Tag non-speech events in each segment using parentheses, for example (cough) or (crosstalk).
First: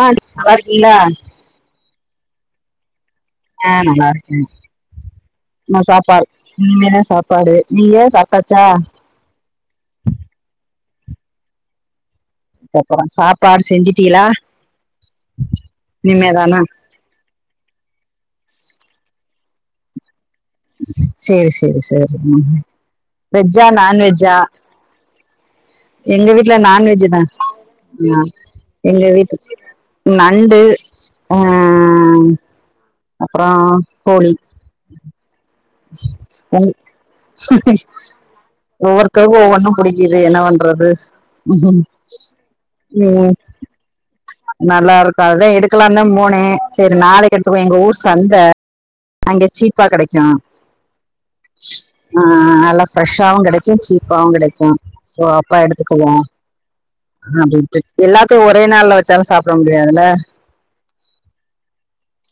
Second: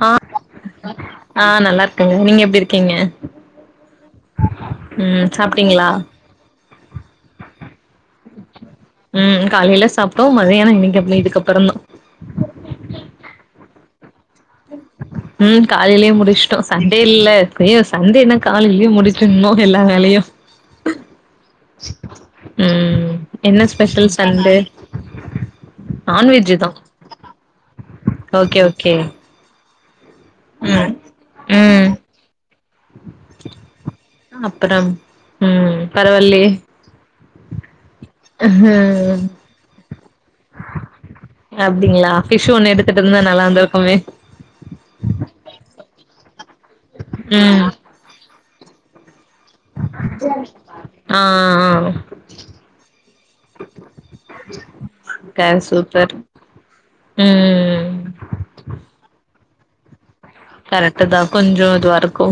ஆ நல்லாருக்கிலா ஆ நல்லா இருக்கங்க நீங்க எப்டி இருக்கீங்க ஆ நல்லா இருக்கே ம் இன்ன சாப்ட்டீங்களா சாப்பாடு இனிமேதா சாப்பாடு நீங்க சாப்ட்டாச்சா ம் காலையில சாப்ட்டோ மதியானொ இன்னக்கி (unintelligible) இதுக்கப்பறந்தா அப்பறொ சாப்பாடு செஞ்சுட்டீயளா ம் காலயிலே முடுச்ட்டோ சாயி இல்ல செய்வே சண்டேனா காலய்லயே முடுச்சுட்னு எல்லா வேலையு சேரி சேரி சேரி மா ம் என்ன வெஜ்ஜா ஸ்பெஷல் நான்வெஜ்ஜா சண்டே எங்க நான்வெஜ் வீட்ல தா நான்வெஜ்ஜு தா ஓகே ஓகே எங்க வீட்டு நண்டு ம் அ ம் அப்பறொ கோழி அப்பறம் ம் பரவால்லெயே (unintelligible) ஒவ்வொருத்தர்க்கு ஒவ்வொன்னு புடிக்கிது என்ன வண்றது ம் அவெ நல்லா இருக்கு அதா எடுக்கலான்ந்தா போனே செரி நாளக்கி எடுத்துக்குவொ ம் எங்க ஊர் சந்த அங்கெ சீப்பா கெடைக்கு ஆ ஆ நல்லா ஃப்ரெஷ்ஷாவு கெடைக்கு சீப்பாவு கெடைக்கு சோ ஆ அப்ப எடுத்துக்குவோ சூப்பர் அப்டின்ட்டு ம் எல்லாத்தையு ஒரே நாள்ல வச்சாலு சாப்ட முடியாதுல கரெட்டு தா கொஞ்சொ இதுவா இருக்கு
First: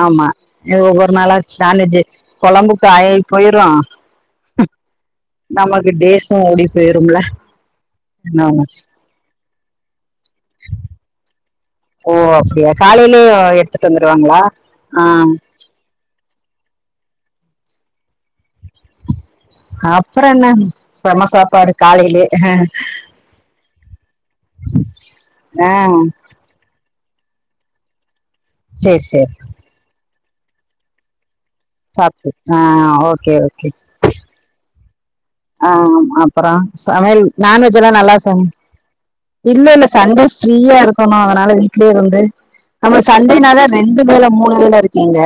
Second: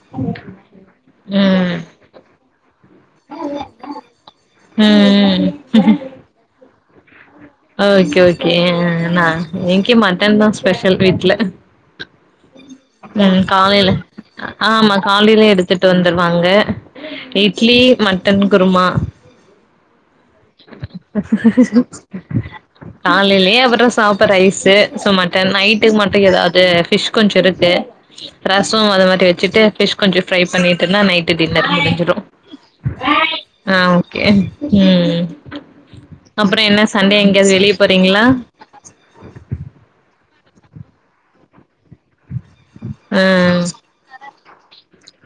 ஆமா இது ஒவ்வொரு நாளா ம் நான்வெஜ்ஜு கொழம்புக்கு ஆயி போயிரு ம் நமக்கு டேஸு ஓடி போயிரும்ல அ ஓகே என்ன ஓகே பண்ணுச்சு? அ ந இங்கெ மட்டன் தா ஸ்பெஷல் வீட்டு்ல ஓ அப்டியா காலைலியே எடுத்துட்டு வந்துருவாங்களா ஆ எட்த்துட்டு வந்துருவாங்க இட்லி மட்டன் குருமா அப்புறம் என்ன செம சாப்பாடு காலையிலே காலைலே அப்பறொ சாப் இப்ப ரைஸு சோ மட்டன் ஆ நைட்டுக்கு மட்டு ஏதாவ்து ஃபிஷ் கொஞ்சொ இருக்கு ரசொ சரி அது மாரி சரி வச்சுட்டு ஃபிஷ் கொஞ்சொ ஃப்ரை பண்ணிட்டொன்னா நைட் டு டின்னர் முடுஞ்சிடு சாப்பிட்டு ஆ ஓகே ஓகே ஆ ஓகே ம் ஆ அப்பறோ அப்றோ என்ன சண்டே சமையல் எங்கேயாவது வெளிய நான்வெஜ்லா நல்லா போறீங்களா சமை இல்ல இல்ல சண்டே ஃப்ரீயா இருக்கணு அதுனால வீட்லே வந்து நம்ம சண்டேனால ம் ரெண்டு வேல மூனு வேல இருக்கேங்க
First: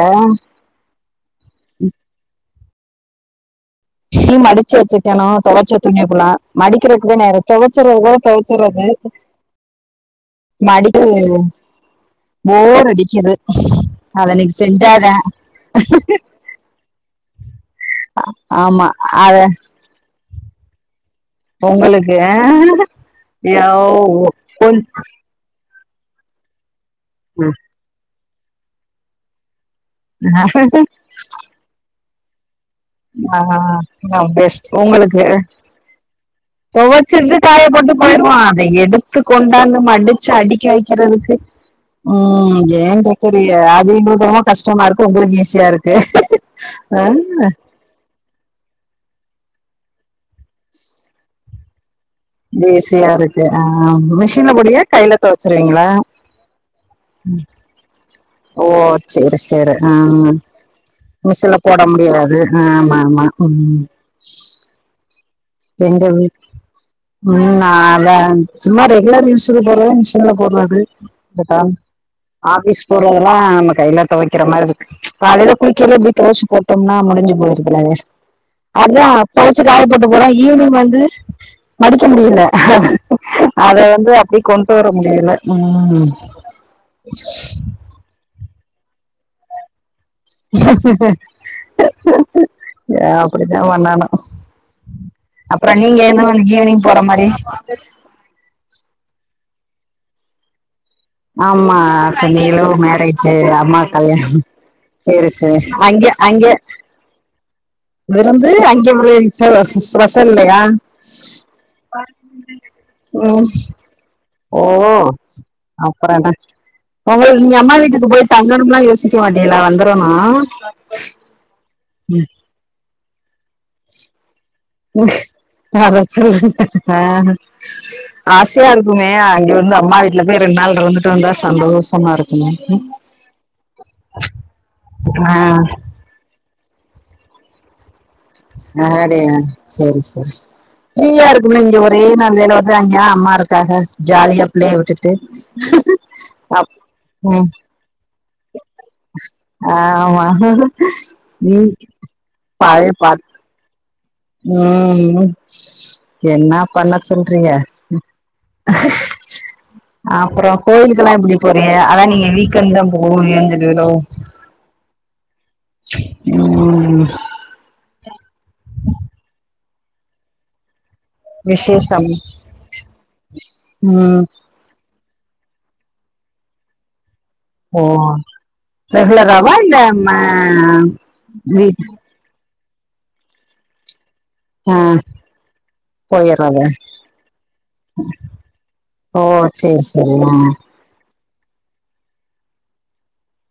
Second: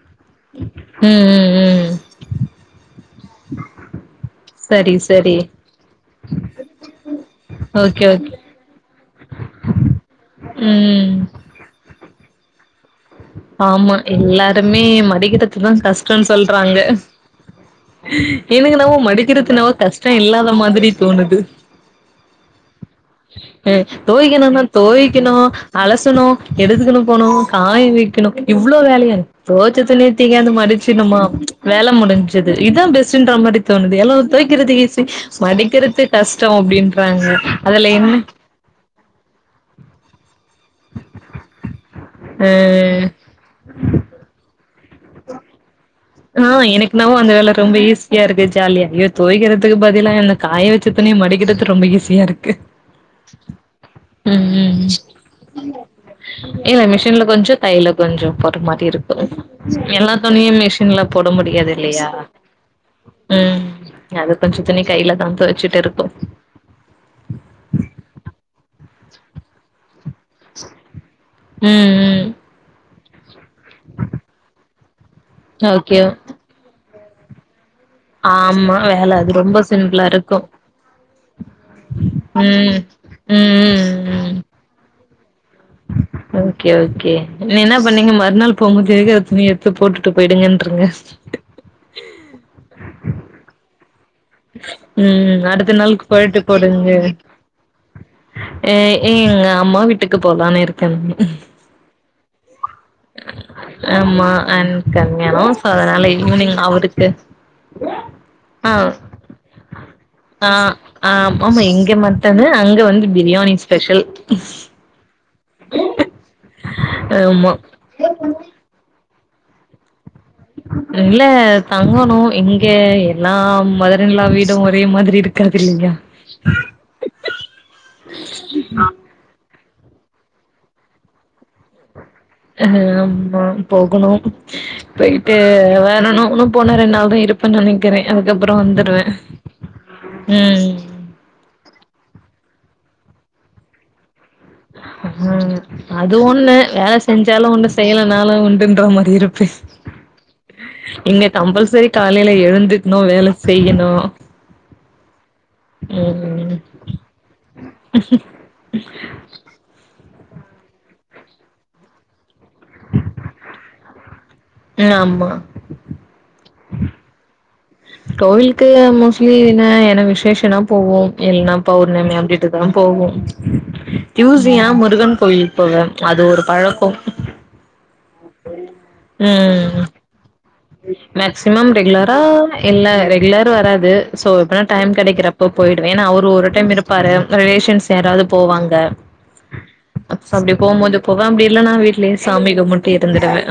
ம் ம் ம் துணி மடுச்சு சரி வச்சுக்கணு சரி தொவச்ச துணிய ஃபுல்லா மடிக்குரக்குத நேரொ தொவைச்சறது ஓகே கூட ஓகே தொவச்சுறது கொட தொவச்சுறது (inaudible) மடிகு ம் ஸ் போர் அடி கிது ஆமா அத அன்னைக்கு எல்லாருமே செஞ்சாதா மடிக்கிறதுதா கஷ்டோன்னு சொல்றாங்க எனக்கு ஆமா என்னாவோ அத மடிக்கிறது என்னாவோ கஷ் டோ இல்லாத மாதிரி தோணுது உங்களுக்கு ஐயோ, அ தோய்க்கனுனா கொஞ்~ தோய்க்கணு அலசணு எடுத்துக்குணு போணு காய வைக்கணு இவ்ளோ வேலையா தோச்சத்துணிய தூக்கியாந்து மடிச்சுனுமா வேல முடிஞ்சது இதா பெஸ் டுன்ற மாரி தோணுது எல்லா ஆ பெஸ்ட் தொவைக்கிறது ஈசி உங்களுக்கு மடிக்கிறது கஷ்டோ அப்டின்றாங்க அதுல காயப்போட்டு என்ன போயிடுவோ அத எடுத்து கொண்டாந்து மடிச்சு அடுக்கி வைக்கிறதுக்கு ம் ஏ அ கேக் தெரிய அது எங்களுக் என்னமோ ரொம்ப கஷ்டமா இருக்கு உங்களுக் ஈஸியா இருக்கு ஆ எனக் என்னவோ அந்த வேல ரொம்ப ஈஸ் சியா இருக்கு ஜாலியா இத தொவக்கிறதுக்கு பதிலா என்ன காய வச்சு துணிய மடிக்கிறது ரொம்ப ஈஸியா இருக் ஈஸியா இருக்கு ஆ மிஷின்ல ம் போடியா கையில தொவச்சுருவிங்களா இல்ல மிஷின்ல கொஞ்சோ கையில கொஞ்சோ போடுற ஓ மாரி இருக்கு சரி சரி எல்லா ஆஹ் துணியு மிஷின்ல போட மிஷின்ல முடியாது போட இல்லயா முடியாது ஆமா ஆமா ம் அது கொஞ்சோ துணி கைல தா துவச்சிட்டு எங்க இருக்கோ ம் ம் அதா சும்மா ரெகுலர் யூஸ் போறது மிஷன்ல போட்ரது (unintelligible) ம் ம் ஆபீஸ் போடுறதெல்லா நம்ம கைல தொவைக்கிற மாரி இருக் காலைல குளிக்கையில ஓகே இப்டி தொவச்சு போட்டோம்னா முடிஞ்சு போயிருதுலங்க ஆமா அதா வேல அது ரொம்ப துவச்சு காய சிம்பிளா போட்டு போனா இருக்கு ஈவினிங் வந்து மடிக்க முடியல ம் ம் அத ம் வந்து ம் அப்டி கொண் டு வர முடியல உம் ஓகே ஓகே நீ என்ன பண்ணீங்க மறுநாள் போம்போது இருக்க துணி எடுத்து போட்டுட்டு போய் ஏ அப்படித்தா பண்ணானு ம் அடுத்த நாள் என்ன கொயட்டு ஈவினிங் போடுங்க போற மாதிரி ஏ எங்க அம்மா வீட்டுக்கு போலானு இருக்கேனுங்க ஆமா சொன் நீ லவ் மேரேஜு அம்மா ஆமா கல்யாண் அண் சரி ச கல்யாணோ சோ அங்க அதனால அங்க ஈவினிங் அவருக்கு விருந்து ஆ அங்க ஒரு ஆ ஆ ஆமா இங்க மட்டனு அங்க வந்து உம் பிரியாணி ஸ்பெஷல் ஓ அப்புறோ என்ன உங்களுக் ஆமா நீங்க அம்மா வீட்டுக்கு போயி தங்கணும்லா யோசிக்க மாட்டிளா வந்துரனு இல்ல தங்கணு இங்க எல்லாம் மதர் இன் லா வீடோ ஒரே மாதிரி இருக்காது இல்லயா சொல் ஆ ஆசையா இருக்குமே அங்க வந்து அம்மா வீட்டுல போய் ரெண்டு நாள்ல இருந்துட்டு வந்தா சந்தோஷமா இருக் ஹ ஆமா போகணும் ஆ போயிட்டு வரனுனு போனா ரெண்டு நாள் தா இருப்பேன் நெனைக்கிறே அதுக்கப்புறோ வந்துருவே அடயா சரி சரி ம் ஃப்ரீயா இருக்குமே இங்க ஒரே நாள் வேலை வர்ற அங்கயா அம்மா இருக்காக ஜாலியா பிள்ளைய விட்டுட்டு அ அது ஒன்னு அப் வேல செஞ்சாலு ம் ஒன்னு செய்யலைனாலு உண்டுன்ற மார் இருப்பே ஆமா இங்க ம் கம்பல்சரி காலைல பழைய எழுந்துக்னு பாட் வேல செய்யணு ம் என்ன ம் பண்ண சொல்றீய அப்றோ கோயிலுக்கெல்லா எப்டி போறீய அதா நீங்க வீக்கெண்ட் தா போவென் சொல்லுவியலோ ம் ஆமா (unintelligible) கோவிலுக்கு மோஸ்லி என்ன ஏன்ன விசேஷன்ன போவோம் இல்ன்னா விசேஷம் பௌர்ணமி அப்படிட்டுதா போகு ம் டியூஸ் டே அ முருகன் கோவில்க்கு போவேன் அது ஒரு பழக்கம் ஓ செகுலராவா இல்ல ம் ம அ ம் இல்ல ரெகுலர் வராது சோ நா ஆ டைம் கெடைக்கிறப்ப போயிடுவே என்னா அவரு ஒரு போயிர்றது டைம் இருப்பாரு ரிலேஷன்ஸ் யாராவ்து போவாங்க சேர் செரிம்மா போவ அப்டி இல்ல நா வீட்லே சாமி கும்முட்டு இருந்துடுவே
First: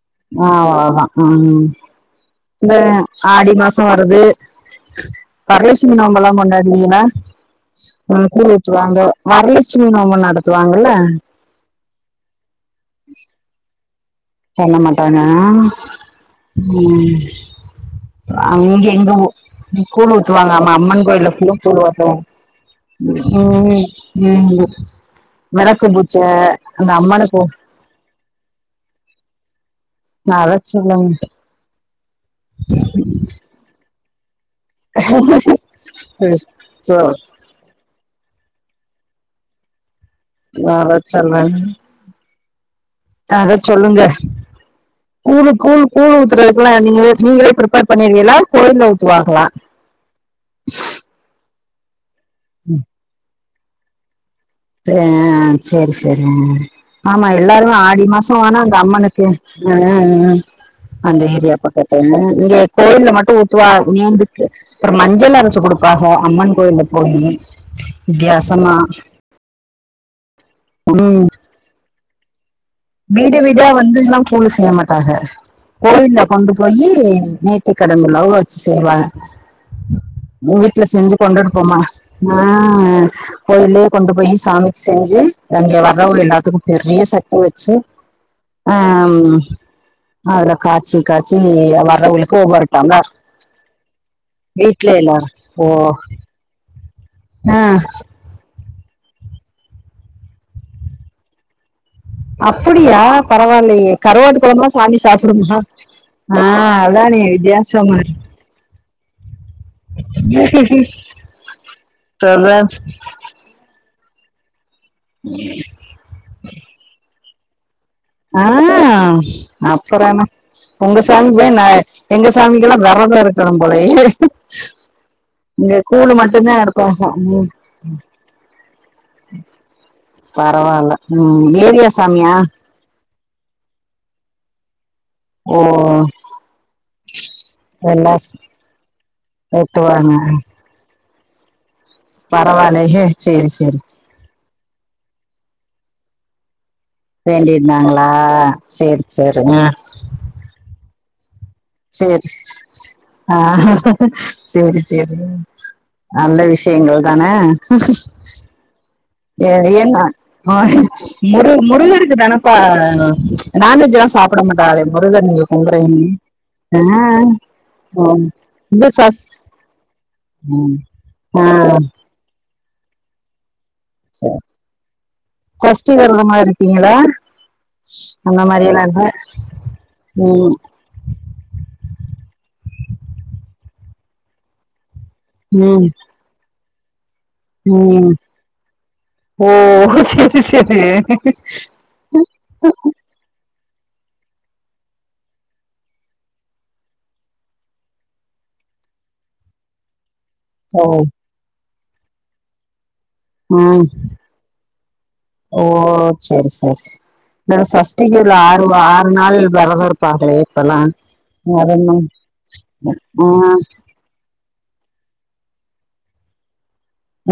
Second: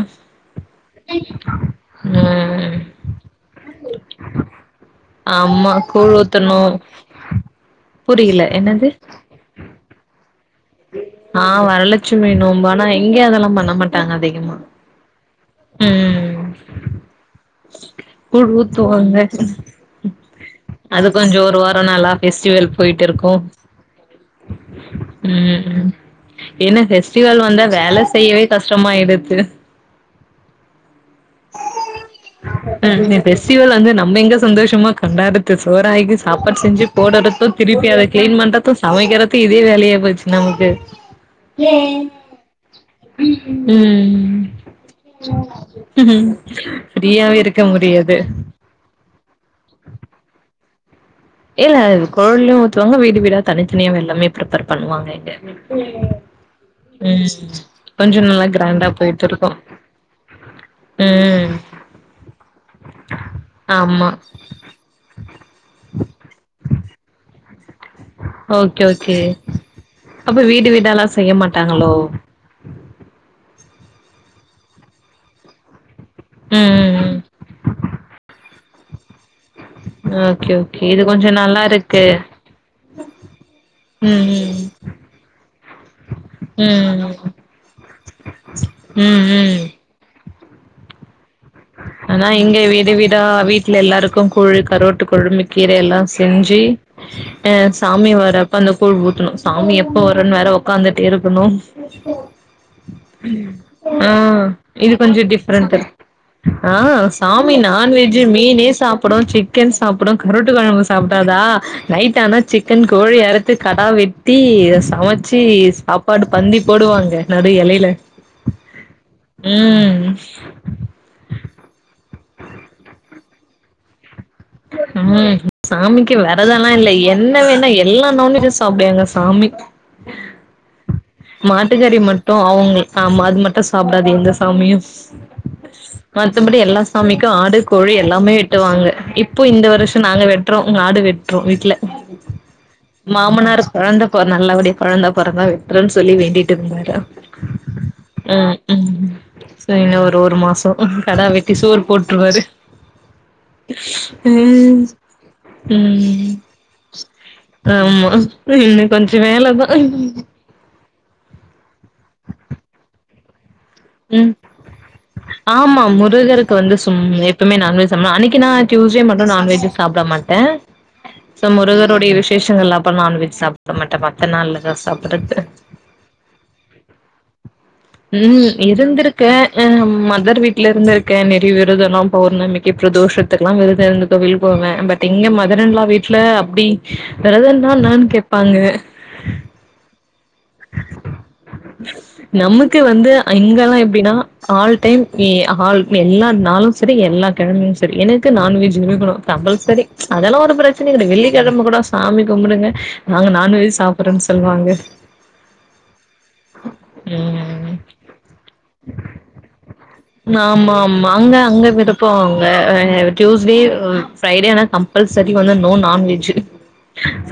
ஆ அவ்ளோதா அ ம் இந்த ம் ஆடி மாசோ வருது ஆமா வர்லட்சுமி கூழ் நோம்பல்லா ஊத்தணு கொண்டாடுவிங்கள ம் புரியல கூழு என்னது ஊத்துவாங்க வரலட்சுமி நோம்பு நடத்துவாங்கல்ல ஆ வரலஷ்மி நோம்பானா இங்கே அதெல்லாம் பண்ண மாட்டாங்க அதே பண்ணமாட்டாங்க அ ம் ச கூழ் அங்கே இங்கு ஊத்துவாங்க கூழு ஊத்துவாங்க அம்மா அம்மன் அது கோயில்ல கொஞ்சோ கூ ஒரு வாரோ ழு நல்லா ஊத்துவாங் ஃபெஸ்டிவல் போயிட்டு இருக்கு உம் உம் வெளக்கு ம் பூச்ஜ என்ன அந்த அம்மனுக் ஃபெஸ்டிவல் வந்தா வேல செய்யவே கஷ்டமாயிடுத்து அதச் சொல்லுங்க பெஸ்ஸீவல் வந்து நம்ம எங்க சந்தோஷம்மா கொண்டாற்றது சோறாக்கி சாப்பாட் செஞ்சு சோ போடற்றத்து திருப்பி அத கிலின்பண்றத்து சமைக்காரத்தி இதே வேலையா போ வரச் சொல்றே அதச் சொல்லுங்க ம் கூழு கூழ் கூழ் ஊத்துறதுக் குல்லா நீங்கள ஃப்ரீயாவே நீங்களே இருக்க பிரப்பேர் முடியாது பண்ணிருவில்லா கோயில்ல ஊத்துவாகலா இல்ல கோவில்லியு ஊத்துவாங்க வீடு வீடா தனித்தனியா எல்லாமே ப்ரிப்பேர் ஆ பண்ணுவாங்க இங்க சேரி சேரி அ ஆம்மா ம் எல்லாரு ஆடி கொஞ்சோ மாசொ நல்லா அங்க கிராண்டா அம்மனுக்கு போயிட்டு இருக்கு ஹ ஹ அந்த ஏரியா ம் பக்கத்து இங்க கோயில்ல மட்டு ஊத்துவா ஆமா நேந்துக்கு அப்ர மஞ்சள் அரைச்சு குடுப்பாக அம்மன் கோயில்ல போயி வித்தியாசமா ஓக்கே ஓக்கே அப்ப வீடு வீடல்லா செய்ய மாட்டாங்களோ வீடு வீடா வந்துல்லா கூலு செய்ய மாட்டாக கோவில்ல கொண்டு போயி ம் நேத்தி கடன் உள்ளவுக வச்சுர்வா ஓகே மு வீட்ல ஓகே இது செஞ்சு கொஞ்சோ கொண்டுட்டு நல்லா போம்மா இருக்கு அ கோயில்லே ம் கொண்டு போய் ம் சாமிக் செஞ்சு அங்கே வரவுல்எல்லாத் துக்கு பெரிய ம் சட்டி வெச்சு அம் ம் ம் அதுல காச்சி காச்சி வ அனா இங்க வீடு வீடா வீட்ல எல்லாருக்குள் கூழு வீட்ல கரோட்டு எல்லாரும் கொழும்பு ஓ கீர எல்லா செஞ்சி அ ஆ, சாமி வரப்ப அந்த கூழ் ஊத்துணு சாமி எப்போ வரன்னு வேற உக்காந்துட்டே இருக்கணு அப்படியா பரவாயில்லையே அ கருவாட்டு குழம்புலாம் இது சாமி கொஞ்சோ சாப்பிடுமா டிஃப்ரெண்ட் ஆ ஆஹ் அதானே சாமி வித்தியாசமா நான்வெஜ்ஜு மீனே சாப்புடு சிக்கென் சாப்புடு கருட்டு கொழம்பு சாப்புடாதா நைட் ஆனா இருக்கு சிக்கன் கோழி எரத் த்து கடா வெட்டி சமச்சு சாப்பாடு பந்தி போடுவாங்க நடு எலையில ஆ ம் அப்புறான உங்க சாமி போய் நா எங்க சாமிக்கெல்லா வெரதோ இருக்கணு போலயே சரி ம் இங்க கூழ் சாமிக்கு மட்டும்தான் வெரதெல்லா இல்ல எடுப்பாங்க ம், என்னவேணு எல்லா நான்வெஜ் சாப்பு எங்க சாமி பரவாயில்ல ம் ஏரியா மாட்டுக்கறி சாமியா மட்டு அவங்க ஆமா அது மட்டு சாப்டாது எந்த சாமியு ஓ மத்தபடி எல்லா சாமிக்கு ஆடு கோழி எல்லாம் எல்லாமே ஸ்- வெட்டுவாங்க இப் இப்போ இந்த வறுஷோ வெட்டுவாங்க நாங்க வெட்டுறோ ஆடு வெட்டுறோ வீட்ல பரவாயில்லையே சரி மாமனார் சரி குழந்த நல்லபடிய கொழந்தா பொறந்த வெட்றுன்னு சொல்லி வேண்டிட்டு இருந்தார வேண்டிருந்தாங்களா செரி செரிங்க டோ ஒரு மாசோ கடா வெ செரி ஆ செரி ம் செரி ம் நல்ல விஷயங்கள் தானே ஆமா இன்னு கொஞ்ச வேலதா என்ன முரு முருகருக்கு தானேப்பா நான் வே வேஜ்ல்லா ம் சாப்ட மாட்டாகளே முருகர் நீங்க கும்பறே ஆமா முருகருக்கு வந்து னு ஆ இந்த டுயூஸ்டே சஸ் மட்டு நான்வெஜ் சாப்ட மாட்ட ம் ஆ சோ முருகருடைய விசேஷங்கள் அப் அப்போ நான்வெஜ் சாப்ட மாட்டன் மத்த நாள்லதான் சாப்பிடறது ஃபஸ்ட் வெரதமா இருப்பீங்களா ம் அந்த ஹ் மாரியெல்லா இல்ல இருந்திருக்க மதர் ம் வீட்ல இருந்துருக் க்க நெறிய விரதோ எல்லா பௌர்ணமிக்கு பிரதோஷத்துக்கு எல்லா விரதோ இருந்து கோவில் போவ இங்க மதர் இன் லா ம் வீட்ல அப்டி விரதோனா ம் என்னானு கேப்பாங்க ஓ சேரி சேரி இங்கல்லா எப்டின்னா ஆல் டைம் ஆல் எல்லா நாளு செரி எல்லா கெழமையு செரி எனக்கு நான்வெஜ் இருக்கனோ கம்பல்செரி அதெல்லா ஒரு ஓ பிரச்சன இல்ல வெள்ளிக்கிழம கூட சாமி கும்பிடுங்க நாங்க ம் நான்வெஜ் சாப்புட்றோன்னு சொல்லுவாங்க ஓ செரி செரி ம் சஷ்டிகில ஆறு ஆறு நாள் வெரதோ இருப்பங்களே இப்பல்லா அதன டூயுஸ்டே ஃப்ரைடே அனா கம்பல்சரி வந்து நோ நான்வெஜ்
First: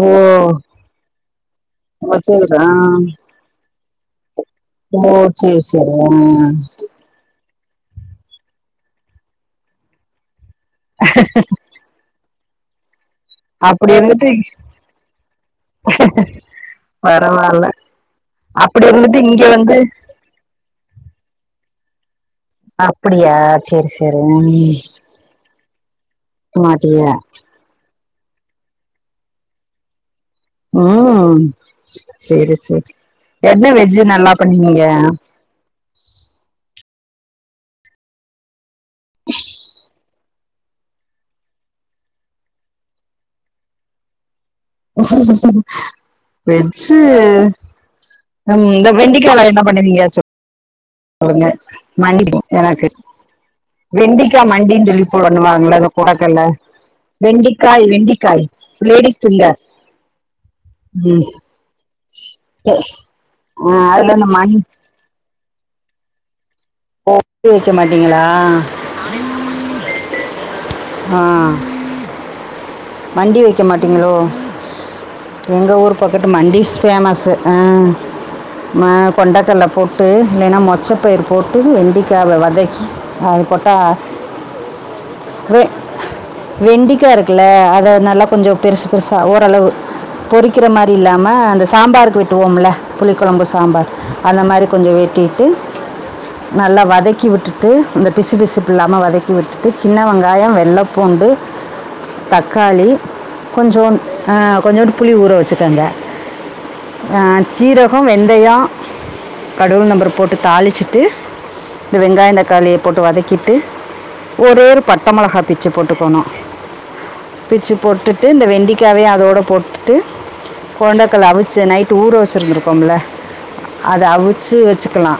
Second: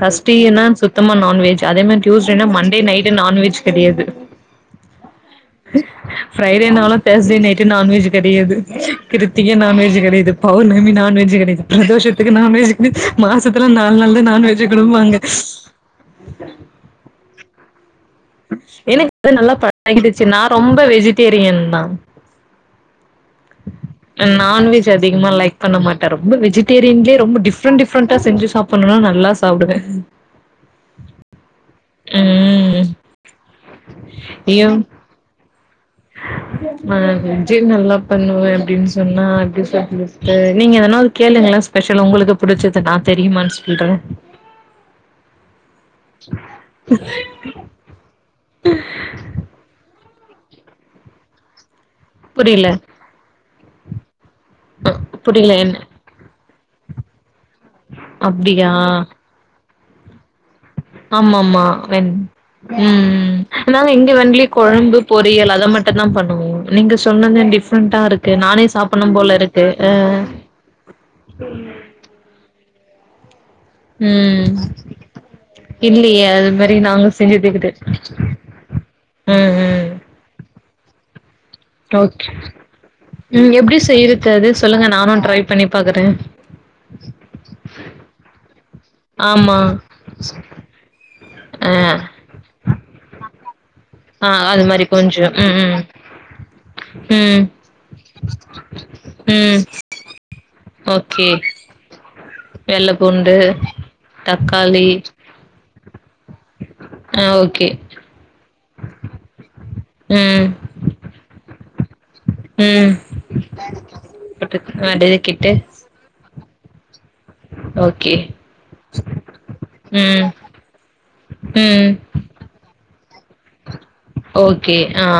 ஓ சுத்தமா நான்வெஜ் அதே மாரி ஓ டுயுஸ்டே சேரி மண் ஆ நான்வெஜ் கெடையாது ஓ சேரி சேரி ஆ ஃப்ரைடேனாலு தெர்ஸ்டே நைட்டு நான்வெஜ் கெடையாது கிருத்திக நான் வெஜ் கெடையாது பௌர்ணமி நான் வெஜ் கெடையாது பிரதோஷத்துக்கு நான்வெஜ் மாசத்துல அப்டி நாலு நாள் தா இருந்துட்டு நான் வெஜ்ஜே குடுப்பாங்க பரவால்ல அப்டி இருந்துட்டு இங்க வந்து நான் ரொம்ப வெஜிடேரியன் தான் அப்டியா சேரி சேரி ம் நான்வஜ் அதிகம லைக் பண்ண மாட்டேன் ரொம்ப வெஜிடேரியன்ல மாட்டியா ரொம்ப டிஃப் டிஃப்ரெண்ட் டிஃப்ரண்டா செஞ்ச சாப்டணுனா நல்லா சாப்டுவேன் ம் செரி ம் செரி என் வெஜ்ஜு நல்லா ஐயோ பண்ணுவீங்க ஆ வெஜ் நல்லா பண்ணுவேன் அப்டின்னு சொன்னா எப்டி சொல்ரது நீங்க எதனாவது கேளுங்களா ஸ்பெஷல் உங்களுக்கு புடிச்சது நான் தெரியுமனு சொல்றேன் வெஜ்ஜு ம் இந்த வெண்டிக்கல என்ன பண்ணிருகிங்கா சொல் சொல்லங்க மண்டி புரியல எனக்கு வெண்டிக்காய் மண்டின்னு சொல்லி போ புரியல ஒண்ணுவாங்கள என்ன அது கொடக்கல்ல வெண்டிக்காய் வெண்டிக்காய் அப்டியா லேடிஸ் பிங்கர் ஆமாமா வேண் ம் ஆ நாங்க இங்க அதுல அந்த வெண்ட்லி மண் கொழம்பு பொரியல் அத மட்டும் தான் பண்ணுவோம் நீங்க சொன்னத மண்டி வைக்க டிஃப்ரெண்டா மாட்டீங்களா இருக்கு நானே சாப்ப பனும் போல இருக்கு ஆ ஆ மண்டி வைக்க மாட்டீங்ளோ ம் எங்கள் ஊர் இல்லியே பக்கட்டு அது மண்டிஸ் மாரி நாங்க ஃபேமஸ் செஞ்சது கெடையாது அ ம் கொண்டக்கல்ல போ ம் ட்டு இல்லனே மொச்சப் பயிர் போட்டு ஓகே வெண்டிக்காவ வதக்கி அது ம் போட்டா எப்டி செய்யறது அது சொல்லுங்க நானு ட்ரை வெ பண்ணி பாக்குறே வெண்டிக்கா இருக்குல்ல அத நல்லா கொஞ்சோ பெருசு பெருசா ஆமா ஓரளவு பொரிக் வைக்கிற மாரி இல்லாம அந்த ஆ சாம்பாருக்கு வெட்டுவோம்ல புளிக்கொழம்பு சாம்பார் ஆ அந்த அது மாதிரி மாரி கொஞ்சோ வெட்டி ம் ம் நல்லா வதக்கி ம் விட்டுட்டு இந்த பிசு பிசுப்பு இல்லாம வதக்கி ம் விட்டுட்டு சின்ன வெங்காயோ வெள்ள பூண்டு ஓகே தக்காளி வெள்ள பூண்டு கொஞ்சோ அ தக்காளி கொஞ்சோண்டு புளி ஊற வச்சுக்கங்க ஆ ஓகே சீரகோ வெந்தயோ கடுகு உளுத்தம்பருப்பு போட்டு ம் தாளிச்சுட்டு இந்த வெங்காய தக்காளிய ம் போட்டு வதக்கிட்டு ஒரே போட்டுக் ஒரு பட்டமொளகா வதக்கிட்டு போட்டுக்கணு பிச்சு ஓகே போட்டுட்டு இந்த வெண்டிக்காவயு அதோட போட்டுட்டு ம் கொண்டக்கல்ல அவிச்சு ம் நைட் ஊர் வச்சிருந்திருக்கோம்ல அத அவிச்சு ஓகே ஆ வச்சுக்கலா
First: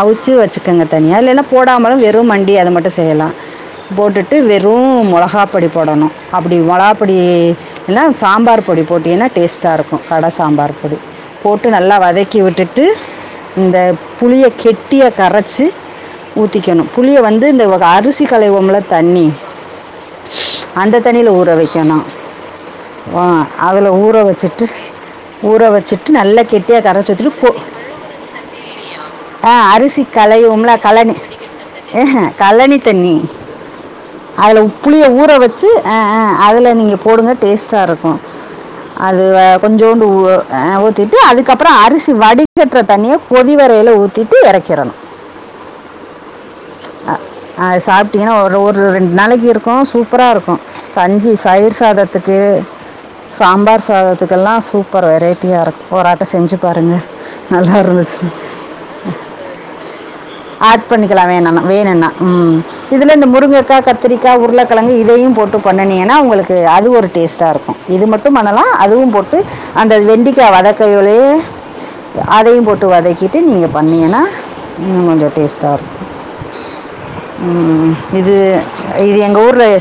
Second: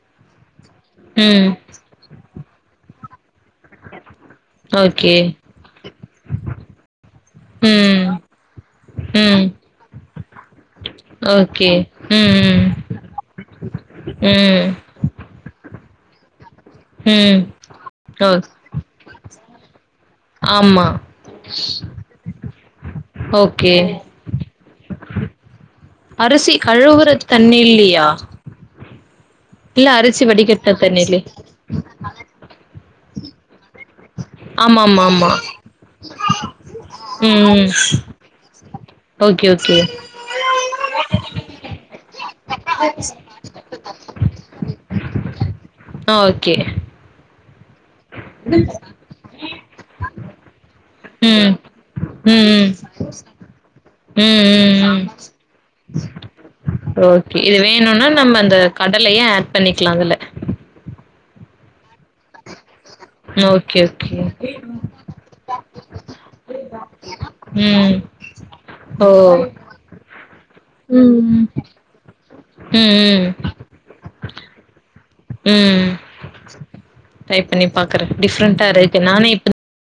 அவிச்சு வச்சுக்கோங்க தனியா இல்லனா ம் போடாமலு வெறு மண்டி அத மட்டு செய்யலா போட்டு ட்டு வெறு ஓகே மொளகாப்படி போடணு அப்டி மொளகாப்படி இன்னா ம் சாம்பார் பொடி போட்டீன்னா ம் டேஸ்ட்டா இருக்கு கட சாம்பார் பொடி போட்டு ஓகே நல்லா வதக்கி ம் விட்டுட்டு இந்த புளிய ம் கெ டியா கரைச்சி ஊத்திக்கணு புளிய ம் வந்து இந்த அரிசி ஓ கலைவோம்ல தண்ணி ஆமா அந்த தண்ணியில்ல ஊற வைக்கணு அ ஓகே அதுல ஊற வச்சுட்டு ஊற வச் ட்டு நல்லா அரிசி கெட்டியா கழுவுற கரைச்சூத்துட்டு தண்ணி இல்லியா அ இல்ல அரிசி கலைவோம்லோ வடிகட்ன கலனி தண்ணிலே இஹிம் கலனி தண்ணி அதுல்ல ஆமா ஆமா புளிய ஊற ஆமா வச்சு அதுல நீங்க போடுங்க ம் டேஸ்ட்டா இருக்கு அது ஓகே ஓகே கொஞ்சோண்டு ஊஅ ஊத்திட்டு அதுக்கப்றோ அரிசி வடிகட்ற தண்ணிய கொதிவரையில ஊத்திட்டு எறக்கிற்ணு ஓகே அ சாப்ட்டிங்ன்னா ஒரு ஒரு ரெண்டு நாளைக்கு இருக்கு சூப்பரா இருக்கு கஞ்சி ம் சயிர் சாதத்துக்கு ம் ம் சாம்பார் ம் சாதத்துக்கெல்லா ம் ம் சூப்பர் வெரைட்டியா இரு ஒரு ஆட்டோ செஞ்சு பாருங்க ஓகே இது வேணுனா நம்ம அந்த கடலையே ஆட் பண்ணிக்லா அதுல ஆட் பண்ணிக்கலா வேணுனா வேணுனா ம் இதில்ல இந்த முருங்கக்கா ஓகே ஓகே கத்திரிக்கா உருளைக்கெழங்கு இதையு போட்டு பண்ணிங்கன்னா உங்களுக்கு அது ஒரு டேஸ்ட்டா இருக்கு ம் இது மட்டு பண்ணலா அதுவு ஓ போட்டு அந்த வெண்டிக்கா வதங் ம் ம் அதையு போட்டு ம் வதக்கிட்டு நீங்க பண்ணீங்கன்னா இன்னு கொஞ்சோ டேஸ்டா ம் இருக்கு ட்ரை பண்ணி ம் பாக்குறே இது டிஃப்ரெண்டா இருக்கு இது நானே எங்க இப்ப ஊர்ல